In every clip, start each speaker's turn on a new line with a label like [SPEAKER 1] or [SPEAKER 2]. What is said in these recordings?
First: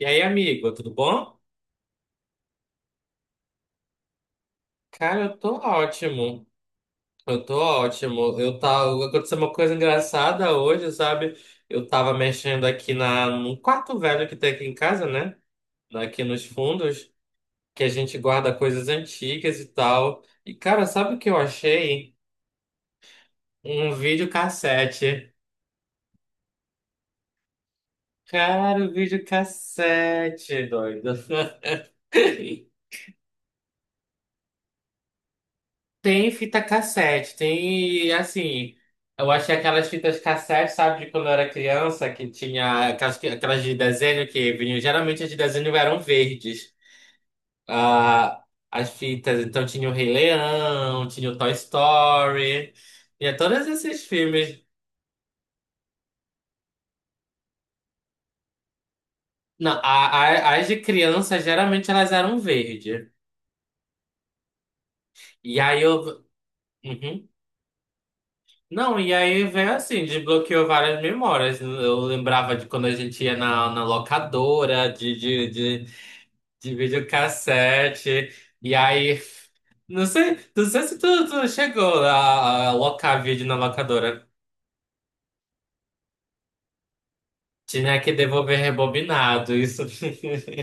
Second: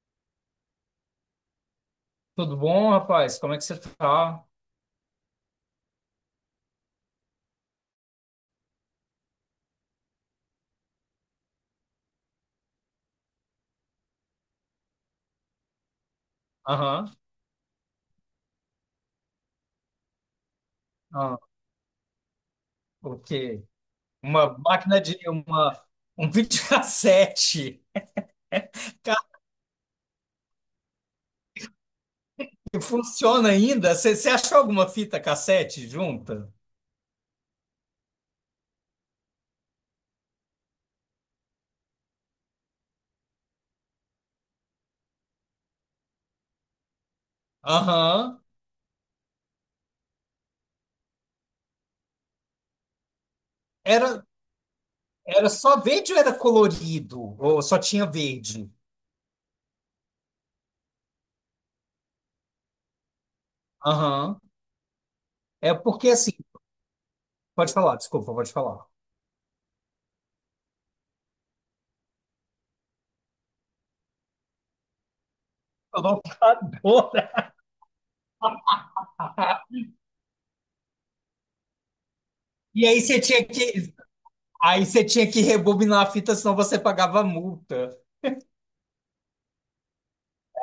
[SPEAKER 1] E aí, amigo, tudo bom?
[SPEAKER 2] Tudo bom, rapaz? Como é que você tá?
[SPEAKER 1] Cara, eu tô ótimo. Eu tô ótimo. Eu tava... aconteceu uma coisa engraçada hoje, sabe? Eu tava mexendo aqui na... num quarto velho que tem aqui em casa, né? Aqui nos fundos,
[SPEAKER 2] Aham.
[SPEAKER 1] que a gente guarda coisas antigas e tal. E, cara, sabe o que eu
[SPEAKER 2] Ah,
[SPEAKER 1] achei?
[SPEAKER 2] o quê?
[SPEAKER 1] Um
[SPEAKER 2] Uma máquina de
[SPEAKER 1] videocassete.
[SPEAKER 2] uma um videocassete.
[SPEAKER 1] Cara, o
[SPEAKER 2] Cara,
[SPEAKER 1] videocassete, doido.
[SPEAKER 2] que funciona ainda? Você achou alguma fita cassete
[SPEAKER 1] Tem
[SPEAKER 2] junta?
[SPEAKER 1] fita cassete, tem assim. Eu achei aquelas fitas cassete, sabe, de quando eu era criança, que tinha aquelas, que- aquelas de desenho que vinham. Geralmente as de desenho eram verdes.
[SPEAKER 2] Aham.
[SPEAKER 1] Ah, as fitas, então tinha o Rei Leão, tinha o Toy Story, tinha todos esses
[SPEAKER 2] Era
[SPEAKER 1] filmes.
[SPEAKER 2] era só verde ou era colorido? Ou só tinha verde?
[SPEAKER 1] Não, a- as de criança geralmente elas eram verde.
[SPEAKER 2] Aham.
[SPEAKER 1] E
[SPEAKER 2] É
[SPEAKER 1] aí
[SPEAKER 2] porque
[SPEAKER 1] eu.
[SPEAKER 2] assim,
[SPEAKER 1] Uhum.
[SPEAKER 2] pode falar, desculpa, pode falar.
[SPEAKER 1] Não, e aí vem assim, desbloqueou várias memórias. Eu lembrava de quando a gente ia na locadora de, de, de,
[SPEAKER 2] A
[SPEAKER 1] de
[SPEAKER 2] locadora.
[SPEAKER 1] videocassete. E aí, não sei, não sei se tu, tu chegou a
[SPEAKER 2] E aí você
[SPEAKER 1] locar
[SPEAKER 2] tinha
[SPEAKER 1] vídeo na
[SPEAKER 2] que
[SPEAKER 1] locadora.
[SPEAKER 2] aí você tinha que rebobinar a fita, senão você pagava multa.
[SPEAKER 1] Tinha que devolver rebobinado, isso.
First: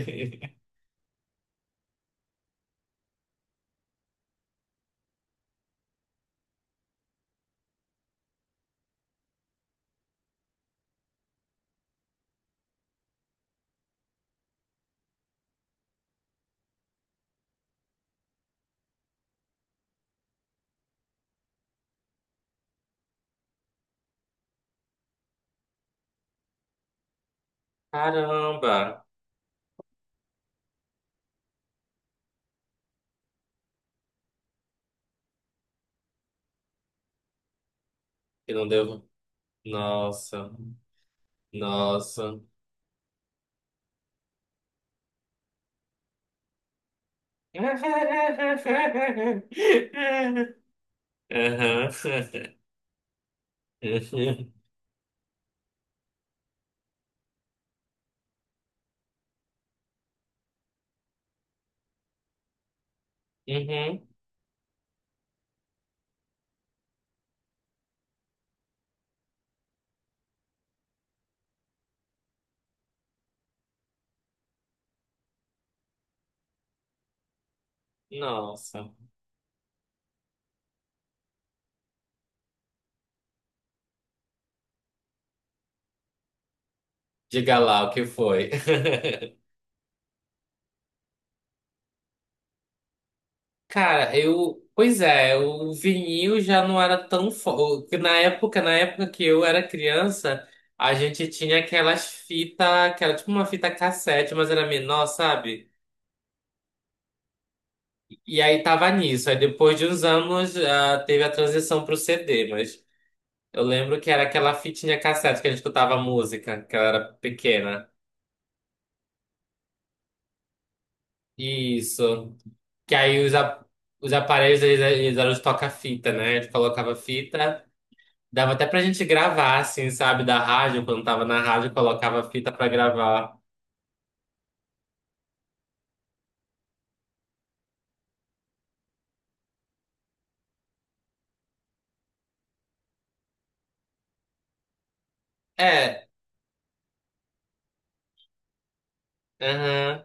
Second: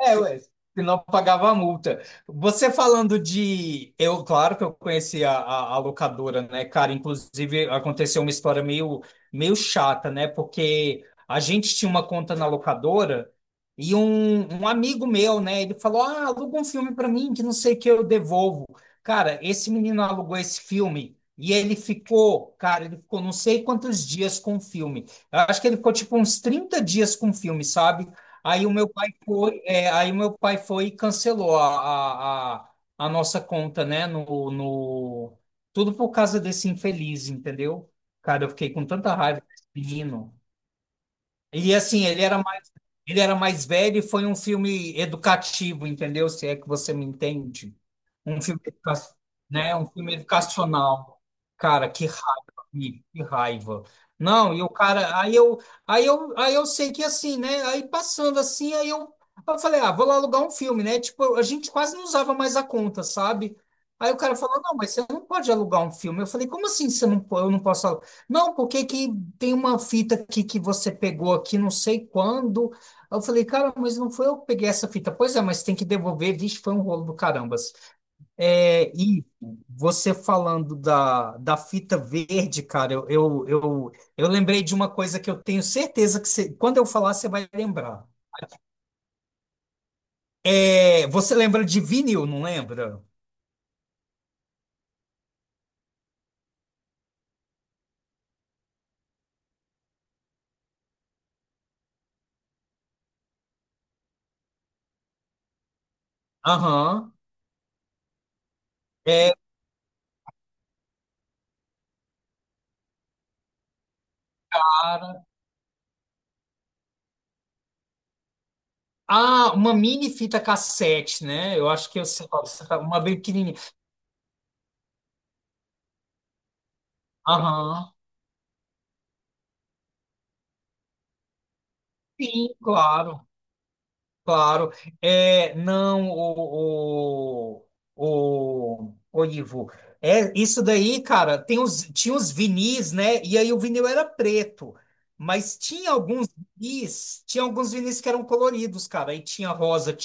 [SPEAKER 2] É, ué, senão pagava a multa. Você falando de. Eu, claro que eu conheci a locadora, né, cara? Inclusive, aconteceu uma história meio chata, né? Porque a gente tinha uma conta na locadora e um amigo meu, né? Ele falou: "Ah, aluga um filme pra mim que não sei o que eu devolvo." Cara, esse menino alugou esse filme. E ele ficou, cara, ele ficou não sei quantos dias com o filme. Eu acho que ele ficou tipo uns 30 dias com o filme, sabe? Aí o meu
[SPEAKER 1] Caramba,
[SPEAKER 2] aí meu pai foi e cancelou a nossa conta, né? No. Tudo por causa desse infeliz, entendeu? Cara, eu
[SPEAKER 1] que não
[SPEAKER 2] fiquei com
[SPEAKER 1] devo.
[SPEAKER 2] tanta raiva desse menino.
[SPEAKER 1] Nossa,
[SPEAKER 2] E assim, ele
[SPEAKER 1] nossa.
[SPEAKER 2] era mais, ele era mais velho e foi um filme educativo, entendeu? Se é que você me entende. Um filme, né? Um filme educacional. Cara,
[SPEAKER 1] Aham.
[SPEAKER 2] que raiva, amigo, que raiva. Não, e o cara, aí eu sei que assim, né? Aí passando assim, aí eu falei, ah, vou lá alugar um filme, né? Tipo, a gente quase não usava mais a conta, sabe?
[SPEAKER 1] Uhum.
[SPEAKER 2] Aí o cara falou, não, mas você não pode alugar um filme. Eu falei, como assim você não, po- eu não posso alugar? Não, porque que tem uma fita aqui que você pegou aqui, não sei quando. Aí eu falei, cara, mas não foi eu que peguei essa fita. Pois é, mas tem que devolver. Vixe, foi um rolo do caramba assim.
[SPEAKER 1] Nossa.
[SPEAKER 2] É, e você falando da fita verde, cara, eu lembrei de uma coisa que eu tenho certeza que você, quando eu falar, você vai
[SPEAKER 1] Diga lá o que
[SPEAKER 2] lembrar.
[SPEAKER 1] foi.
[SPEAKER 2] É, você lembra de vinil, não lembra?
[SPEAKER 1] Cara, eu. Pois é, o vinil já não era tão forte. Na época que eu era criança, a gente tinha aquelas fitas, que era tipo uma fita cassete, mas era menor, sabe?
[SPEAKER 2] Aham.
[SPEAKER 1] E aí tava nisso.
[SPEAKER 2] É,
[SPEAKER 1] Aí depois de uns anos, ah, teve a transição pro CD, mas eu lembro que era aquela fitinha
[SPEAKER 2] cara.
[SPEAKER 1] cassete que a gente escutava música, que ela era pequena.
[SPEAKER 2] Ah, uma mini fita cassete, né? Eu acho que eu sei
[SPEAKER 1] Isso.
[SPEAKER 2] qual que você tá,
[SPEAKER 1] Que
[SPEAKER 2] uma bem
[SPEAKER 1] aí os,
[SPEAKER 2] pequenininha.
[SPEAKER 1] a- os aparelhos, eles eram os toca-fita, né? Ele colocava fita,
[SPEAKER 2] Aham.
[SPEAKER 1] dava até pra gente gravar, assim, sabe? Da rádio, quando tava na rádio, colocava fita
[SPEAKER 2] Sim,
[SPEAKER 1] pra
[SPEAKER 2] claro.
[SPEAKER 1] gravar.
[SPEAKER 2] Claro, é, não, o Ivo, é, isso daí, cara, tinha os vinis, né, e aí o vinil era preto, mas tinha
[SPEAKER 1] É,
[SPEAKER 2] alguns vinis, tinha alguns vinis que eram coloridos, cara, aí tinha rosa,
[SPEAKER 1] aham,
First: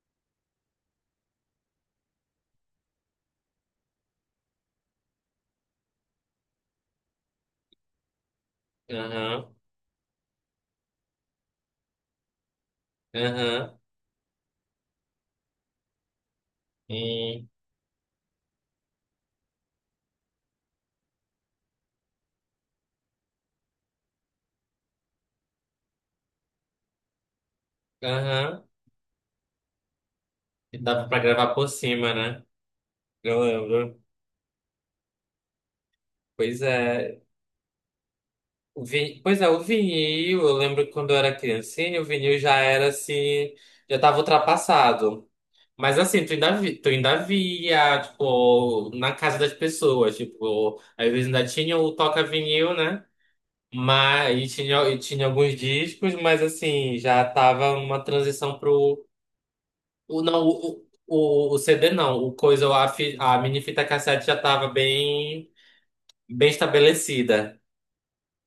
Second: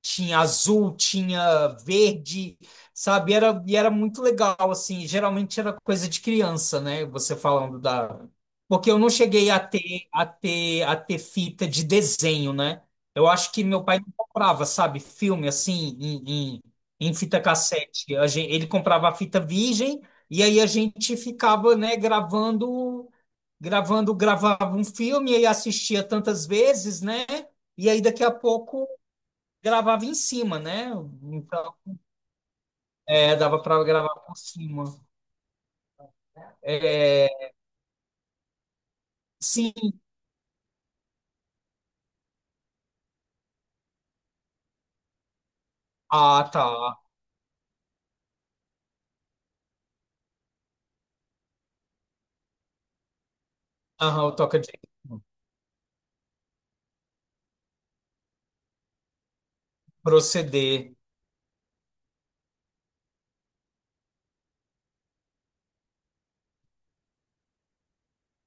[SPEAKER 2] tinha azul, tinha verde, sabe? E era muito legal, assim. Geralmente era coisa de criança, né? Você falando da. Porque eu não
[SPEAKER 1] aham,
[SPEAKER 2] cheguei a ter, a ter fita de desenho, né? Eu acho que
[SPEAKER 1] aham,
[SPEAKER 2] meu pai não comprava, sabe? Filme assim, em, em, em fita
[SPEAKER 1] hum,
[SPEAKER 2] cassete. Ele comprava a fita virgem e aí a gente ficava, né, gravava um filme e aí assistia tantas vezes, né? E aí daqui a
[SPEAKER 1] aham.
[SPEAKER 2] pouco gravava em cima,
[SPEAKER 1] E
[SPEAKER 2] né?
[SPEAKER 1] dava pra gravar por
[SPEAKER 2] Então,
[SPEAKER 1] cima, né?
[SPEAKER 2] é,
[SPEAKER 1] Eu
[SPEAKER 2] dava para
[SPEAKER 1] lembro.
[SPEAKER 2] gravar por cima.
[SPEAKER 1] Pois é.
[SPEAKER 2] É,
[SPEAKER 1] O vi... pois é, o
[SPEAKER 2] sim.
[SPEAKER 1] vinil, eu lembro que quando eu era criancinha, o vinil já era assim, já tava ultrapassado. Mas assim, tu
[SPEAKER 2] Ah,
[SPEAKER 1] ainda,
[SPEAKER 2] tá.
[SPEAKER 1] vi- tu ainda via, tipo, na casa das pessoas, tipo, às vezes ainda tinha o toca-vinil, né?
[SPEAKER 2] Aham, o
[SPEAKER 1] Mas,
[SPEAKER 2] toca de
[SPEAKER 1] e tinha alguns discos, mas assim, já tava uma transição pro... O, não, o,
[SPEAKER 2] proceder.
[SPEAKER 1] o, o CD não, o coisa, a, fi- a mini fita cassete já tava bem, bem estabelecida.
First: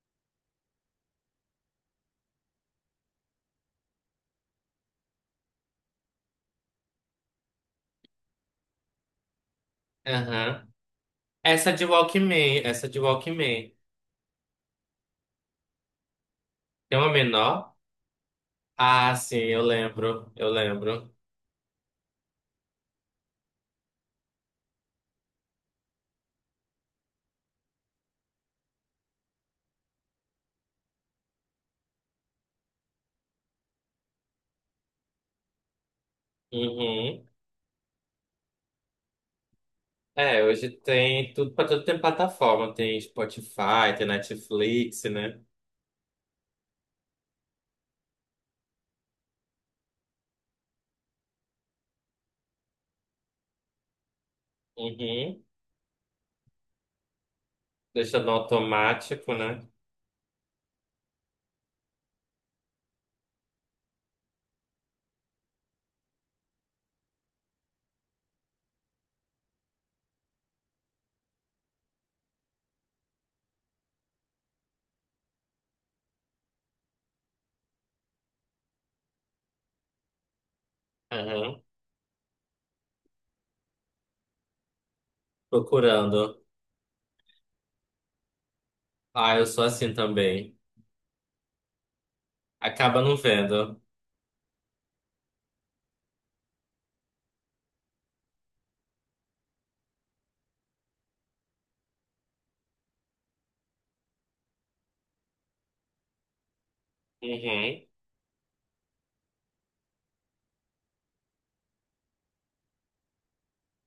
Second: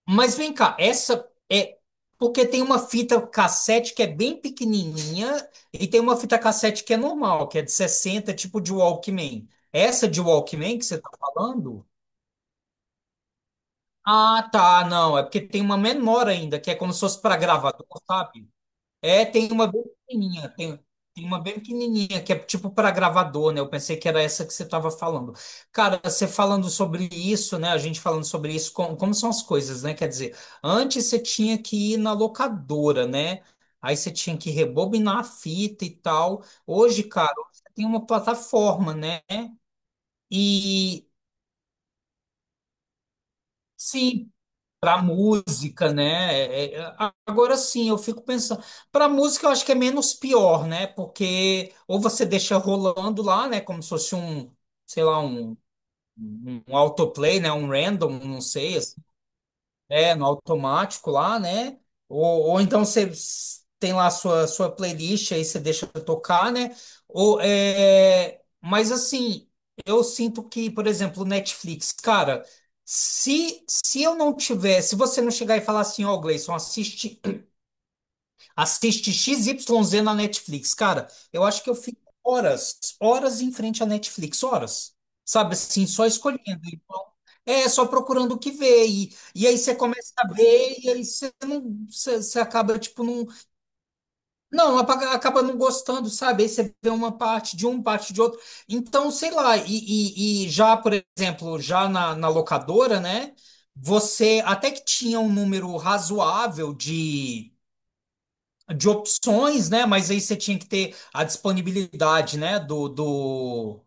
[SPEAKER 2] Mas vem cá, essa é porque tem uma fita cassete que é bem pequenininha e tem uma fita cassete que é normal, que é de 60, tipo de Walkman. Essa de
[SPEAKER 1] Aham.
[SPEAKER 2] Walkman que você tá
[SPEAKER 1] Essa de
[SPEAKER 2] falando?
[SPEAKER 1] Walkman, essa de Walkman.
[SPEAKER 2] Ah, tá, não, é porque tem uma menor ainda, que é como
[SPEAKER 1] Tem
[SPEAKER 2] se
[SPEAKER 1] uma
[SPEAKER 2] fosse para
[SPEAKER 1] menor?
[SPEAKER 2] gravador, sabe?
[SPEAKER 1] Ah,
[SPEAKER 2] É,
[SPEAKER 1] sim,
[SPEAKER 2] tem
[SPEAKER 1] eu
[SPEAKER 2] uma bem
[SPEAKER 1] lembro, eu
[SPEAKER 2] pequenininha, tem,
[SPEAKER 1] lembro.
[SPEAKER 2] tem uma bem pequenininha que é tipo para gravador, né? Eu pensei que era essa que você estava falando. Cara, você falando sobre isso, né? A gente falando sobre isso, como, são as coisas, né? Quer dizer, antes você tinha que ir na locadora, né? Aí você tinha que rebobinar a fita e tal. Hoje,
[SPEAKER 1] Uhum.
[SPEAKER 2] cara, você tem uma plataforma, né?
[SPEAKER 1] É, hoje
[SPEAKER 2] E
[SPEAKER 1] tem tudo para tudo tem plataforma, tem Spotify, tem
[SPEAKER 2] sim, para
[SPEAKER 1] Netflix, né?
[SPEAKER 2] música, né? É, é, agora sim, eu fico pensando. Para música, eu acho que é menos pior, né? Porque ou você deixa rolando lá, né? Como se fosse um, sei lá,
[SPEAKER 1] Uhum.
[SPEAKER 2] um, um autoplay, né? Um random,
[SPEAKER 1] Deixa no
[SPEAKER 2] não sei,
[SPEAKER 1] automático, né?
[SPEAKER 2] é, no automático lá, né? Ou então você tem lá a sua, playlist, aí você deixa tocar, né? Ou, é. Mas assim, eu sinto que, por exemplo, o Netflix, cara, se você não chegar e falar assim, ó, Gleison, assiste XYZ na Netflix. Cara, eu
[SPEAKER 1] Uhum.
[SPEAKER 2] acho que eu fico horas, horas em frente à Netflix, horas. Sabe assim, só
[SPEAKER 1] Procurando.
[SPEAKER 2] escolhendo. Então, é, só procurando o que ver. E,
[SPEAKER 1] Ah, eu
[SPEAKER 2] e aí
[SPEAKER 1] sou
[SPEAKER 2] você
[SPEAKER 1] assim
[SPEAKER 2] começa a
[SPEAKER 1] também.
[SPEAKER 2] ver, e aí você não, você acaba,
[SPEAKER 1] Acaba
[SPEAKER 2] tipo,
[SPEAKER 1] não
[SPEAKER 2] não.
[SPEAKER 1] vendo.
[SPEAKER 2] Não, acaba não gostando, sabe? Aí você vê uma parte de um, parte de outro. Então, sei lá, e já, por exemplo, já na locadora, né? Você até que tinha um número razoável de
[SPEAKER 1] Uhum.
[SPEAKER 2] de opções, né? Mas aí você tinha que ter a disponibilidade, né? Do, do,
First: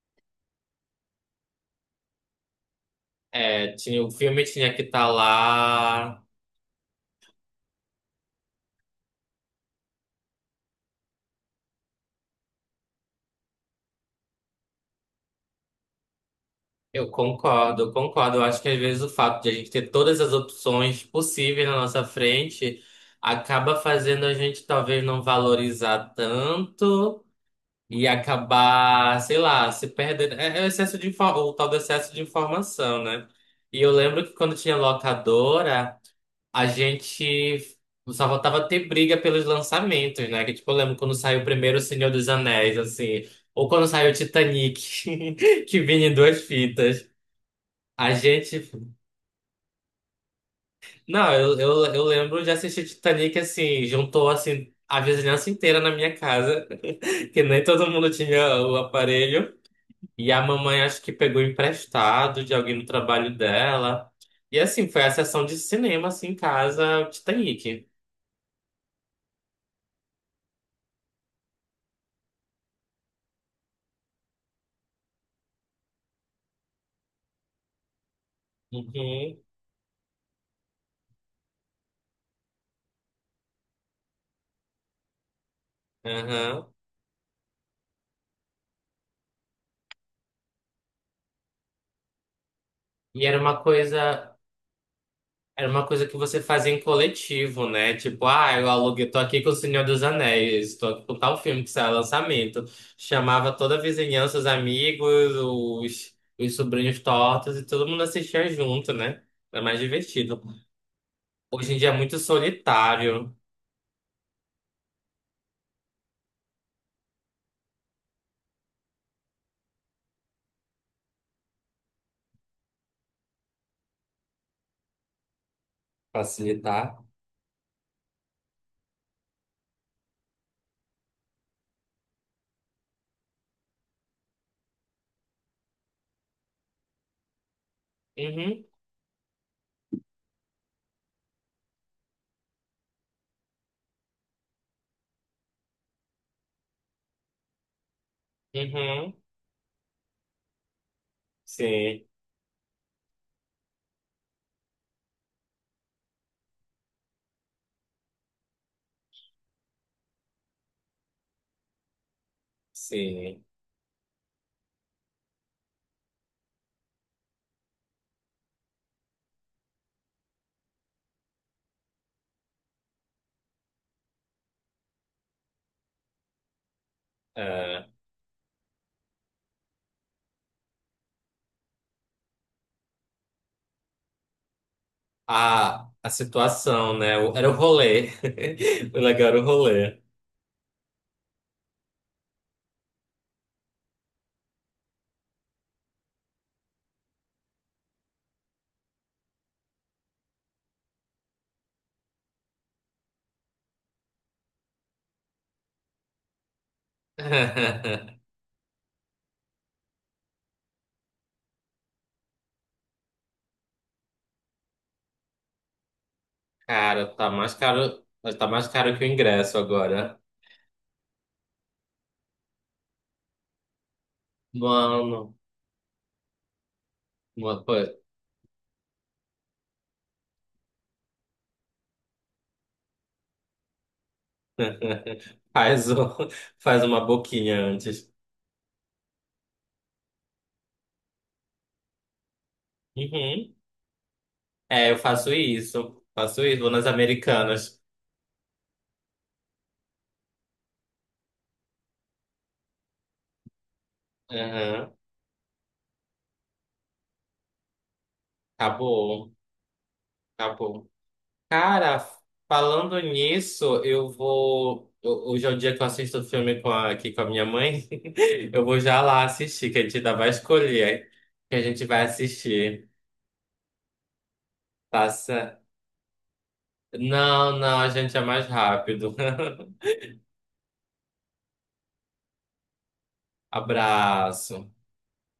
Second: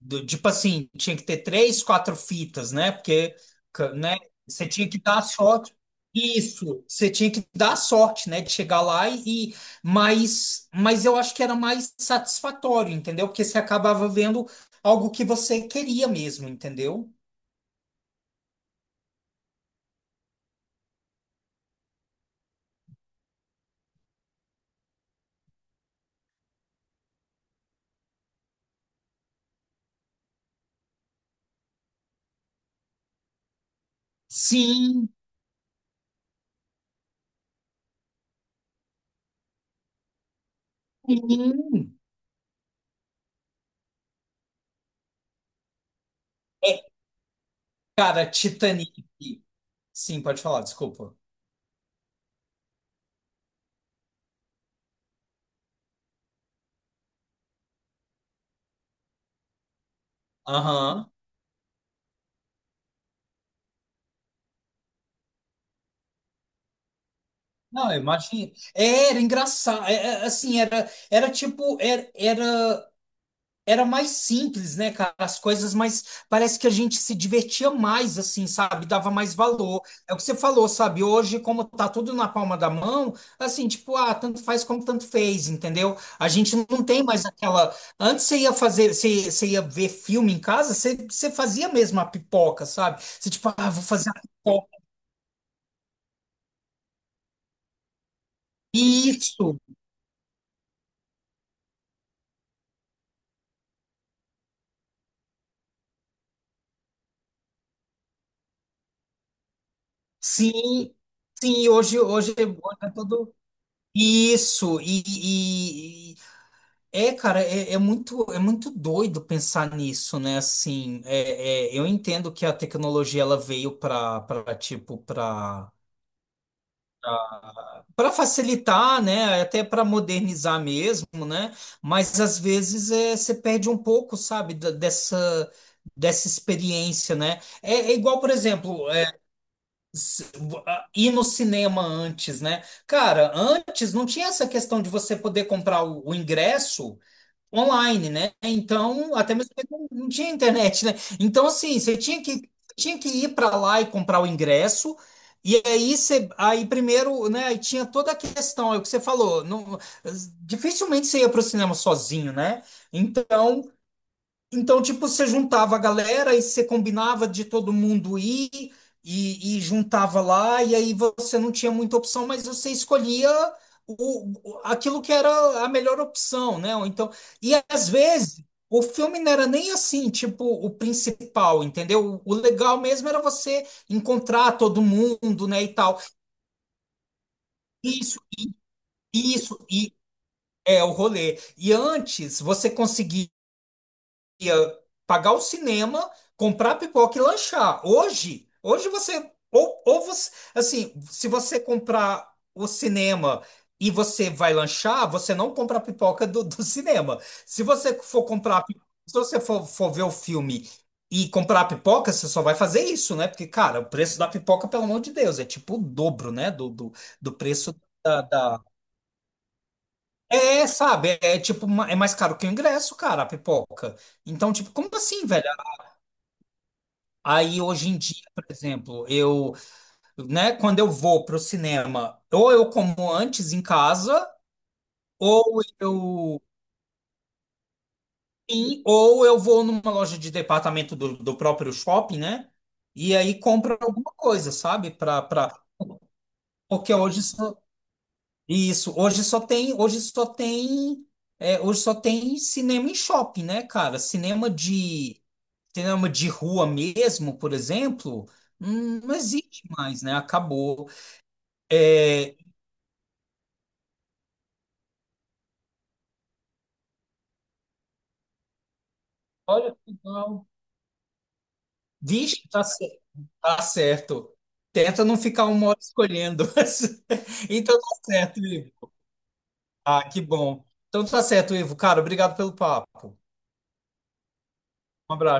[SPEAKER 2] do- Tipo assim, tinha que ter três, quatro fitas, né? Porque,
[SPEAKER 1] É, tinha, o
[SPEAKER 2] né?
[SPEAKER 1] filme
[SPEAKER 2] Você
[SPEAKER 1] tinha que
[SPEAKER 2] tinha que
[SPEAKER 1] estar
[SPEAKER 2] dar sorte.
[SPEAKER 1] lá.
[SPEAKER 2] Isso, você tinha que dar sorte, né? De chegar lá mas eu acho que era mais satisfatório, entendeu? Porque você acabava vendo algo que você queria mesmo, entendeu?
[SPEAKER 1] Eu concordo, eu concordo. Eu acho que às vezes o fato de a gente ter todas as opções possíveis na nossa frente acaba fazendo a gente talvez não valorizar tanto. E acabar, sei lá, se perdendo. É, é o excesso de, info- o tal do excesso de informação, né? E eu lembro que quando tinha
[SPEAKER 2] Sim,
[SPEAKER 1] locadora, a gente só voltava a ter briga pelos lançamentos, né? Que tipo, eu lembro quando saiu primeiro O
[SPEAKER 2] sim.
[SPEAKER 1] Senhor dos Anéis, assim, ou quando saiu Titanic, que vinha em duas fitas. A
[SPEAKER 2] Cara,
[SPEAKER 1] gente.
[SPEAKER 2] Titanic. Sim, pode falar, desculpa.
[SPEAKER 1] Não, eu lembro de assistir Titanic assim, juntou assim a vizinhança inteira na minha casa, que nem todo mundo tinha o aparelho. E a mamãe acho
[SPEAKER 2] Aham.
[SPEAKER 1] que pegou emprestado de alguém no trabalho dela. E assim, foi a sessão de cinema, assim, em casa, Titanic.
[SPEAKER 2] Não, imagina. Era engraçado. Assim, era tipo, era mais simples, né, cara? As coisas, mas parece que a gente se divertia mais, assim, sabe? Dava mais
[SPEAKER 1] Uhum,
[SPEAKER 2] valor. É o que você falou, sabe? Hoje, como tá tudo na palma da mão, assim, tipo, ah, tanto faz como tanto fez, entendeu? A gente
[SPEAKER 1] aham.
[SPEAKER 2] não tem mais aquela. Antes você ia fazer, você ia ver filme em casa, você fazia mesmo a pipoca, sabe?
[SPEAKER 1] E
[SPEAKER 2] Você, tipo, ah, vou fazer a pipoca.
[SPEAKER 1] era uma coisa que você fazia em coletivo, né? Tipo, ah, eu aluguei, tô aqui com o
[SPEAKER 2] Isso!
[SPEAKER 1] Senhor dos Anéis, tô aqui com tal filme que saiu lançamento. Chamava toda a vizinhança, os amigos, os sobrinhos tortos, e todo mundo assistia junto, né? Era mais divertido.
[SPEAKER 2] Sim, sim,
[SPEAKER 1] Hoje em dia é
[SPEAKER 2] hoje,
[SPEAKER 1] muito
[SPEAKER 2] hoje, hoje é todo
[SPEAKER 1] solitário.
[SPEAKER 2] isso, é, cara, é muito doido pensar nisso, né? Assim, eu entendo que a tecnologia ela veio para tipo para
[SPEAKER 1] Facilitar.
[SPEAKER 2] para facilitar, né? Até para modernizar mesmo, né? Mas às vezes você perde um pouco, sabe, dessa experiência, né? É, é igual, por
[SPEAKER 1] Uhum.
[SPEAKER 2] exemplo. Ir no cinema antes, né? Cara, antes não tinha essa questão de você poder comprar o ingresso online, né?
[SPEAKER 1] Uhum.
[SPEAKER 2] Então, até mesmo porque não tinha internet, né? Então, assim, você
[SPEAKER 1] Sim,
[SPEAKER 2] tinha que ir para lá e comprar o ingresso. E aí, você, aí primeiro, né, aí tinha toda a questão, é o que você falou, não, dificilmente você ia para o cinema sozinho, né?
[SPEAKER 1] sim.
[SPEAKER 2] Então, então, tipo, você juntava a galera e você combinava de todo mundo ir e juntava lá, e aí você não tinha muita opção, mas você escolhia aquilo que era a melhor opção, né? Ou então, e
[SPEAKER 1] É,
[SPEAKER 2] às vezes o filme não era nem assim, tipo, o principal, entendeu? O legal mesmo era você encontrar todo mundo, né, e tal.
[SPEAKER 1] a situação, né? O- era o rolê.
[SPEAKER 2] Isso,
[SPEAKER 1] O legal era o
[SPEAKER 2] isso, e
[SPEAKER 1] rolê.
[SPEAKER 2] é o rolê. E antes você conseguia ia pagar o cinema, comprar pipoca e lanchar. Hoje você ou você, assim, se você comprar o cinema e você vai lanchar, você não compra a pipoca do cinema. Se você for comprar, pi- Se você for ver o filme e comprar a pipoca, você só vai fazer isso, né? Porque, cara, o preço da pipoca, pelo amor de Deus, é tipo o dobro, né? Do, do,
[SPEAKER 1] Cara, tá
[SPEAKER 2] do
[SPEAKER 1] mais
[SPEAKER 2] preço.
[SPEAKER 1] caro,
[SPEAKER 2] da...
[SPEAKER 1] mas tá
[SPEAKER 2] da-
[SPEAKER 1] mais caro que o ingresso agora.
[SPEAKER 2] É, sabe, é tipo, é mais caro que o ingresso, cara, a pipoca. Então, tipo, como assim,
[SPEAKER 1] Mano,
[SPEAKER 2] velho? Aí
[SPEAKER 1] uma
[SPEAKER 2] hoje
[SPEAKER 1] coisa.
[SPEAKER 2] em dia, por exemplo, eu, né, quando eu vou pro cinema, ou eu como antes em casa, ou
[SPEAKER 1] Faz, um-
[SPEAKER 2] eu,
[SPEAKER 1] faz uma boquinha antes.
[SPEAKER 2] sim, ou eu vou numa loja de departamento do próprio shopping, né? E aí
[SPEAKER 1] Uhum.
[SPEAKER 2] compro alguma coisa,
[SPEAKER 1] É,
[SPEAKER 2] sabe?
[SPEAKER 1] eu
[SPEAKER 2] Pra,
[SPEAKER 1] faço
[SPEAKER 2] pra,
[SPEAKER 1] isso. Faço isso, vou nas
[SPEAKER 2] porque
[SPEAKER 1] Americanas.
[SPEAKER 2] isso, hoje só tem, é, hoje só tem cinema em shopping, né, cara? Cinema
[SPEAKER 1] Uhum.
[SPEAKER 2] de, cinema de rua mesmo, por exemplo, não
[SPEAKER 1] Acabou,
[SPEAKER 2] existe mais, né?
[SPEAKER 1] acabou.
[SPEAKER 2] Acabou.
[SPEAKER 1] Cara,
[SPEAKER 2] É,
[SPEAKER 1] falando nisso, eu vou. Ho- hoje é o dia que eu assisto o filme com a- aqui com a minha mãe. Eu vou já lá assistir,
[SPEAKER 2] olha,
[SPEAKER 1] que a gente ainda vai
[SPEAKER 2] então,
[SPEAKER 1] escolher que a gente vai
[SPEAKER 2] diz que tá,
[SPEAKER 1] assistir.
[SPEAKER 2] tá certo. Tenta não ficar
[SPEAKER 1] Passa.
[SPEAKER 2] uma hora escolhendo.
[SPEAKER 1] Não, não,
[SPEAKER 2] Então tá
[SPEAKER 1] a gente é
[SPEAKER 2] certo,
[SPEAKER 1] mais
[SPEAKER 2] Ivo.
[SPEAKER 1] rápido.
[SPEAKER 2] Ah, que bom. Então tá certo, Ivo. Cara, obrigado pelo papo.
[SPEAKER 1] Abraço.
[SPEAKER 2] Um abraço.